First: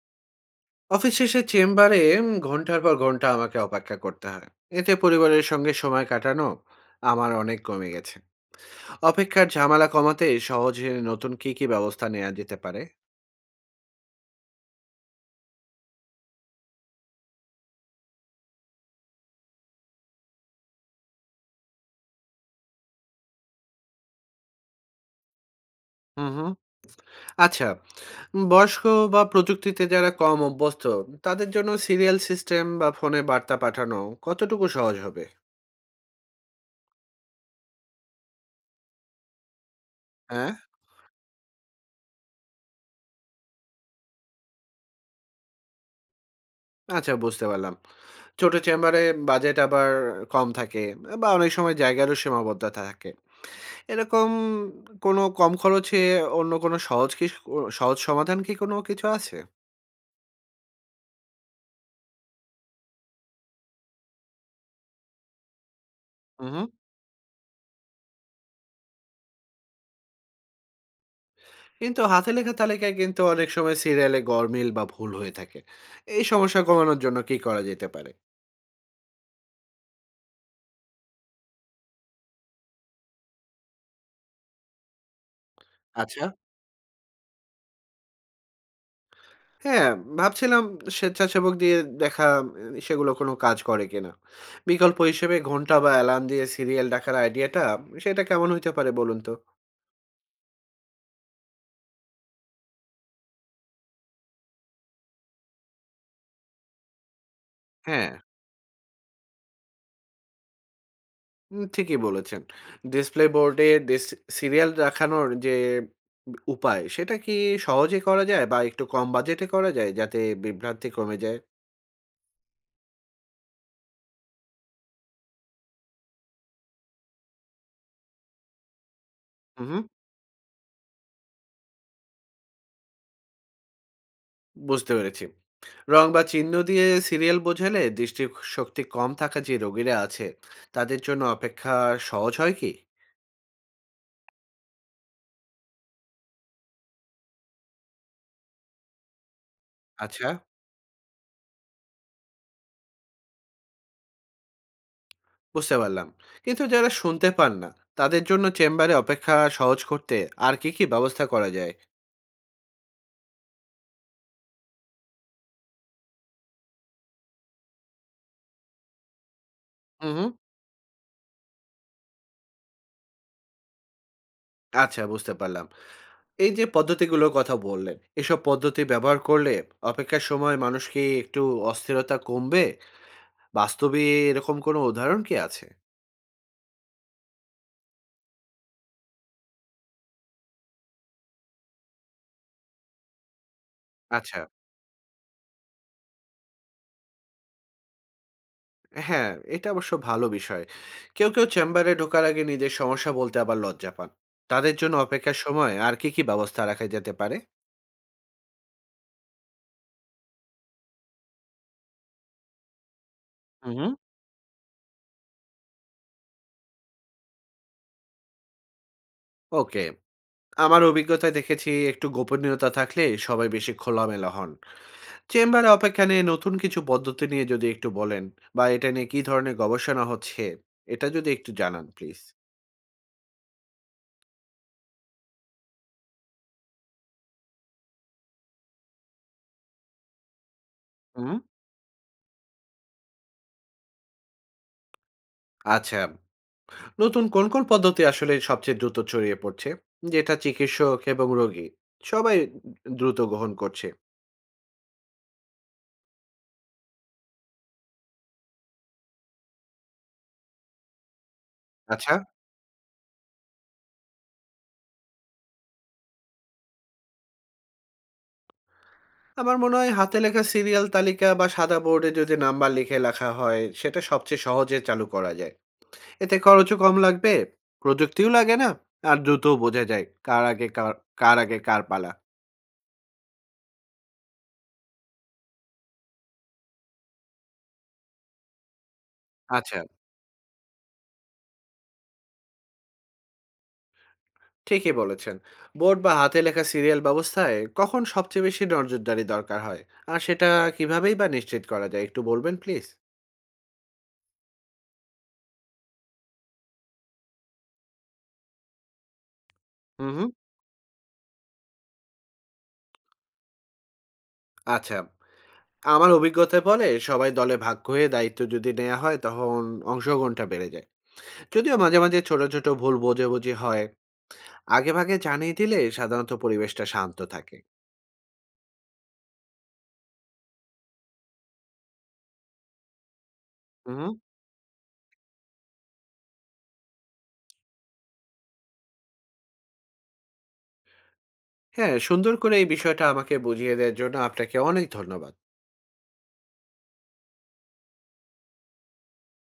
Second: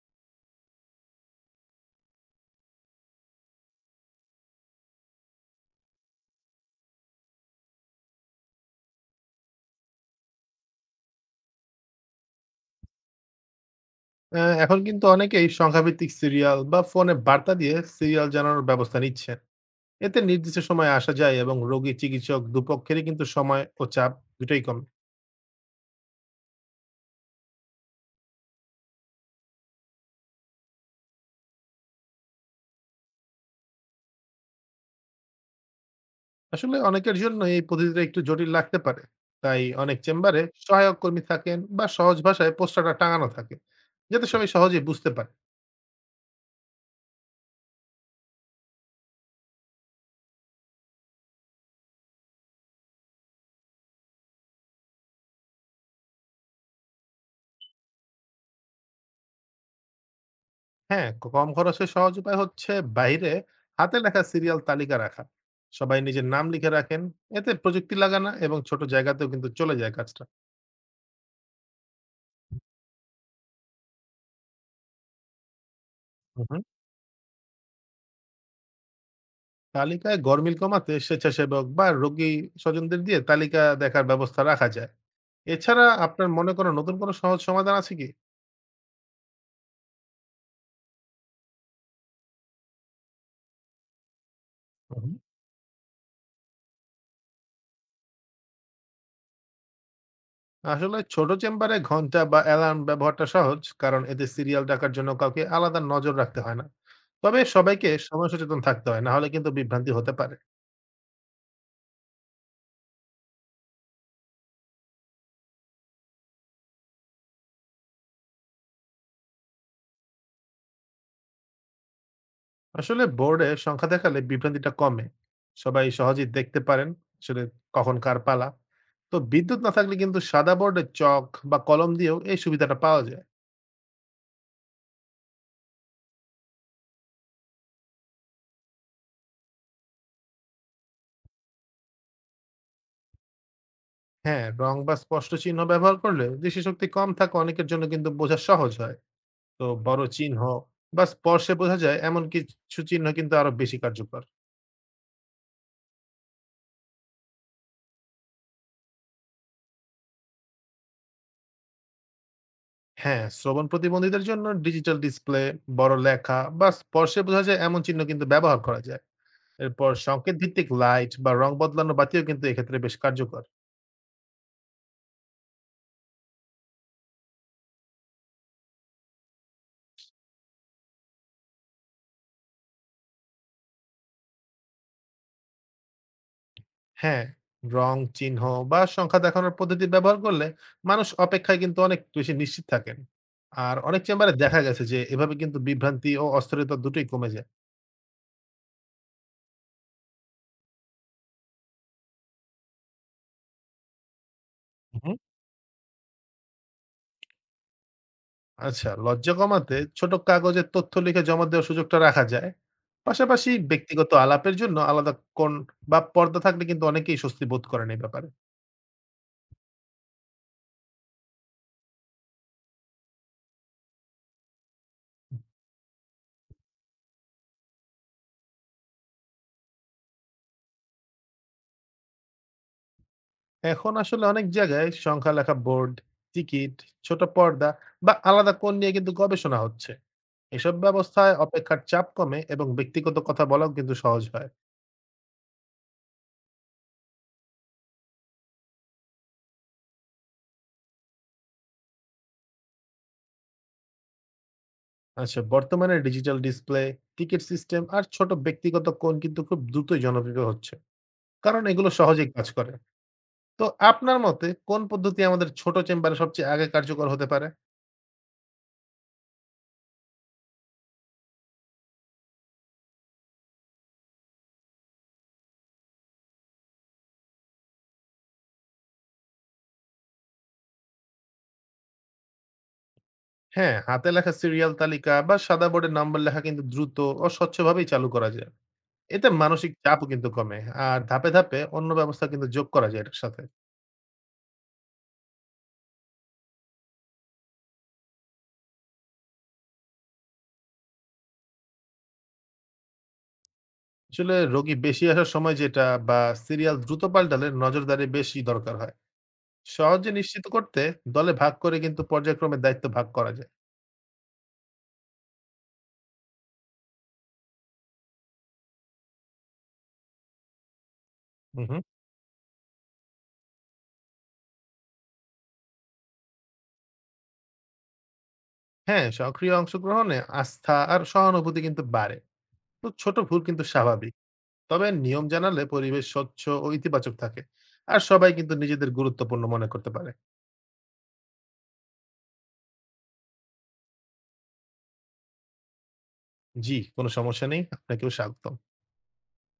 Office শেষে চেম্বারে ঘন্টার পর ঘন্টা আমাকে অপেক্ষা করতে হয়। এতে পরিবারের সঙ্গে সময় কাটানো আমার অনেক কমে গেছে। অপেক্ষার ঝামেলা কমাতে সহজে নতুন কি কি ব্যবস্থা নেওয়া যেতে পারে? এখন কিন্তু অনেকেই সংখ্যাভিত্তিক সিরিয়াল বা ফোনে বার্তা দিয়ে সিরিয়াল জানানোর ব্যবস্থা নিচ্ছেন। এতে নির্দিষ্ট সময়ে আসা যায় এবং রোগী, চিকিৎসক দুপক্ষেরই কিন্তু সময় ও চাপ দুটোই কমে। হুম হুম। আচ্ছা। বয়স্ক বা প্রযুক্তিতে যারা কম অভ্যস্ত তাদের জন্য সিরিয়াল সিস্টেম বা ফোনে বার্তা পাঠানো কতটুকু সহজ হবে? আসলে অনেকের জন্য এই পদ্ধতিটা একটু জটিল লাগতে পারে। তাই অনেক চেম্বারে হ্যাঁ। সহায়ক কর্মী থাকেন বা সহজ ভাষায় পোস্টারটা টাঙানো থাকে, যাতে সবাই সহজেই বুঝতে পারে। আচ্ছা, বুঝতে পারলাম। ছোট চেম্বারে বাজেট আবার কম থাকে বা অনেক সময় জায়গারও সীমাবদ্ধতা থাকে, এরকম কোনো কম খরচে অন্য কোনো সহজ কি ও সহজ সমাধান কি কোনো কিছু আছে? হ্যাঁ, কম খরচে সহজ উপায় হচ্ছে বাইরে হাতে লেখা সিরিয়াল তালিকা রাখা। সবাই নিজের নাম হু, হু। লিখে রাখেন। এতে প্রযুক্তি লাগে না এবং ছোট জায়গাতেও কিন্তু চলে যায় কাজটা। কিন্তু হাতে লেখা তালিকায় কিন্তু অনেক সময় সিরিয়ালে গরমিল বা ভুল হয়ে থাকে। এই সমস্যা কমানোর জন্য কি করা যেতে পারে? তালিকায় গরমিল কমাতে স্বেচ্ছাসেবক বা রোগী স্বজনদের দিয়ে তালিকা দেখার ব্যবস্থা রাখা যায়। এছাড়া আচ্ছা। আপনার মনে করেন নতুন কোনো সহজ সমাধান আছে কি? হ্যাঁ, ভাবছিলাম স্বেচ্ছাসেবক দিয়ে দেখা এ সেগুলো কোনো কাজ করে কিনা? বিকল্প হুম। হিসেবে ঘন্টা বা অ্যালার্ম দিয়ে সিরিয়াল ডাকার আইডিয়াটা সেটা কেমন হইতে পারে বলুন তো? আসলে ছোট চেম্বারে ঘন্টা বা অ্যালার্ম ব্যবহারটা সহজ, কারণ এতে সিরিয়াল ডাকার জন্য কাউকে আলাদা নজর রাখতে হয় না। তবে সবাইকে হ্যাঁ। সময় সচেতন থাকতে হয়, না হলে কিন্তু বিভ্রান্তি হতে পারে। ঠিকই বলেছেন। ডিসপ্লে বোর্ডে ডিস সিরিয়াল রাখানোর যে উপায়, সেটা কি সহজে করা যায় বা একটু কম বাজেটে করা যায়, যাতে বিভ্রান্তি কমে যায়? আসলে বোর্ডে সংখ্যা দেখালে বিভ্রান্তিটা কমে, সবাই সহজেই দেখতে পারেন আসলে কখন কার পালা। তো বিদ্যুৎ হু, না হু। থাকলে কিন্তু সাদা বোর্ডে চক বা কলম দিয়েও এই সুবিধাটা পাওয়া যায়। বুঝতে পেরেছি। রং বা চিহ্ন দিয়ে সিরিয়াল বোঝালে দৃষ্টিশক্তি কম থাকা যে রোগীরা আছে, তাদের জন্য অপেক্ষা সহজ হয় কি? হ্যাঁ, রং বা স্পষ্ট চিহ্ন ব্যবহার করলে দৃষ্টিশক্তি কম থাকা অনেকের জন্য কিন্তু বোঝা সহজ হয়। তো বড় আচ্ছা, চিহ্ন বা স্পর্শে বোঝা যায় এমন কিছু চিহ্ন কিন্তু আরো বেশি কার্যকর। বুঝতে পারলাম। কিন্তু যারা শুনতে পান না, তাদের জন্য চেম্বারে অপেক্ষা সহজ করতে আর কি, কি ব্যবস্থা করা যায়? হ্যাঁ, শ্রবণ প্রতিবন্ধীদের জন্য ডিজিটাল ডিসপ্লে, বড় লেখা বা স্পর্শে বোঝা যায় এমন চিহ্ন কিন্তু ব্যবহার করা যায়। এরপর হু, হু। সংকেত ভিত্তিক লাইট বা রং বদলানো বাতিও কিন্তু এক্ষেত্রে বেশ কার্যকর। আচ্ছা, বুঝতে পারলাম। এই যে পদ্ধতিগুলোর কথা বললেন, এসব পদ্ধতি ব্যবহার করলে অপেক্ষার সময় মানুষ কি একটু অস্থিরতা কমবে? বাস্তবে এরকম কোনো উদাহরণ কি আছে? হ্যাঁ, রং, চিহ্ন বা সংখ্যা দেখানোর পদ্ধতি ব্যবহার করলে মানুষ অপেক্ষায় কিন্তু অনেক বেশি নিশ্চিত থাকেন। আর অনেক চেম্বারে আচ্ছা, দেখা গেছে যে এভাবে কিন্তু বিভ্রান্তি ও অস্থিরতা দুটোই কমে যায়। হ্যাঁ, এটা অবশ্য ভালো বিষয়। কেউ, কেউ চেম্বারে ঢোকার আগে নিজের সমস্যা বলতে আবার লজ্জা পান। তাদের জন্য হুম, হুম। অপেক্ষার সময় আর কি, কি ব্যবস্থা রাখা যেতে পারে? আচ্ছা, লজ্জা কমাতে ছোট কাগজে তথ্য লিখে জমা দেওয়ার সুযোগটা রাখা যায়। পাশাপাশি হুম। ব্যক্তিগত আলাপের জন্য আলাদা কোণ বা পর্দা থাকলে কিন্তু অনেকেই স্বস্তি বোধ করেন এই ব্যাপারে। ওকে। আমার অভিজ্ঞতায় দেখেছি একটু গোপনীয়তা থাকলে সবাই বেশি খোলামেলা হন। চেম্বারে অপেক্ষা নিয়ে নতুন কিছু পদ্ধতি নিয়ে যদি একটু বলেন বা এটা নিয়ে কি ধরনের গবেষণা হচ্ছে এটা যদি একটু জানান প্লিজ। এখন আসলে অনেক জায়গায় সংখ্যা লেখা বোর্ড, টিকিট, ছোট পর্দা বা আলাদা কোণ নিয়ে কিন্তু গবেষণা হচ্ছে। এসব হুম। ব্যবস্থায় অপেক্ষার চাপ কমে এবং ব্যক্তিগত কথা বলাও কিন্তু সহজ হয়। আচ্ছা। নতুন কোন কোন পদ্ধতি আসলে সবচেয়ে দ্রুত ছড়িয়ে পড়ছে, যেটা চিকিৎসক এবং রোগী সবাই দ্রুত গ্রহণ করছে? আচ্ছা, বর্তমানে ডিজিটাল ডিসপ্লে, টিকিট সিস্টেম আর ছোট ব্যক্তিগত কোণ কিন্তু খুব দ্রুতই জনপ্রিয় হচ্ছে, কারণ এগুলো আচ্ছা, সহজেই কাজ করে। তো আপনার মতে কোন পদ্ধতি আমাদের ছোট চেম্বারে সবচেয়ে আগে কার্যকর হতে পারে? আমার মনে হয় হাতে লেখা সিরিয়াল তালিকা বা সাদা বোর্ডে যদি নাম্বার লিখে লেখা হয় সেটা সবচেয়ে সহজে চালু করা যায়। এতে খরচও কম লাগবে, প্রযুক্তিও লাগে না, আর দ্রুতও বোঝা যায় কার আগে কার, কার আগে কার পালা। হ্যাঁ, হাতে লেখা সিরিয়াল তালিকা বা সাদা বোর্ডে নাম্বার লেখা কিন্তু দ্রুত ও স্বচ্ছভাবেই চালু করা যায়। এতে মানসিক আচ্ছা, চাপও কিন্তু কমে। আর ধাপে ধাপে অন্য ব্যবস্থা কিন্তু যোগ করা যায় এটার সাথে। ঠিকই বলেছেন। বোর্ড বা হাতে লেখা সিরিয়াল ব্যবস্থায় কখন সবচেয়ে বেশি নজরদারি দরকার হয়, আর সেটা কিভাবেই বা নিশ্চিত করা যায় একটু বলবেন প্লিজ। আসলে রোগী বেশি আসার সময় যেটা বা সিরিয়াল দ্রুত পাল্টালে নজরদারি বেশি দরকার হয়। হুম সহজে হুম। নিশ্চিত করতে দলে ভাগ করে কিন্তু পর্যায়ক্রমে দায়িত্ব ভাগ করা যায়। আচ্ছা, আমার অভিজ্ঞতায় বলে সবাই দলে ভাগ হয়ে দায়িত্ব যদি নেওয়া হয় তখন অংশগ্রহণটা বেড়ে যায়, হুম, যদিও হুম। মাঝে মাঝে ছোট ছোট ভুল বোঝাবুঝি হয়। আগে ভাগে জানিয়ে দিলে সাধারণত পরিবেশটা শান্ত থাকে। হ্যাঁ, সক্রিয় অংশগ্রহণে আস্থা আর সহানুভূতি কিন্তু বাড়ে। তো ছোট ভুল কিন্তু হুম। স্বাভাবিক। তবে নিয়ম জানালে পরিবেশ স্বচ্ছ ও ইতিবাচক থাকে, আর সবাই কিন্তু নিজেদের গুরুত্বপূর্ণ মনে করতে পারে। হ্যাঁ, সুন্দর করে এই বিষয়টা আমাকে বুঝিয়ে দেওয়ার জন্য আপনাকে অনেক ধন্যবাদ। জি, কোনো সমস্যা নেই, আপনাকেও স্বাগতম।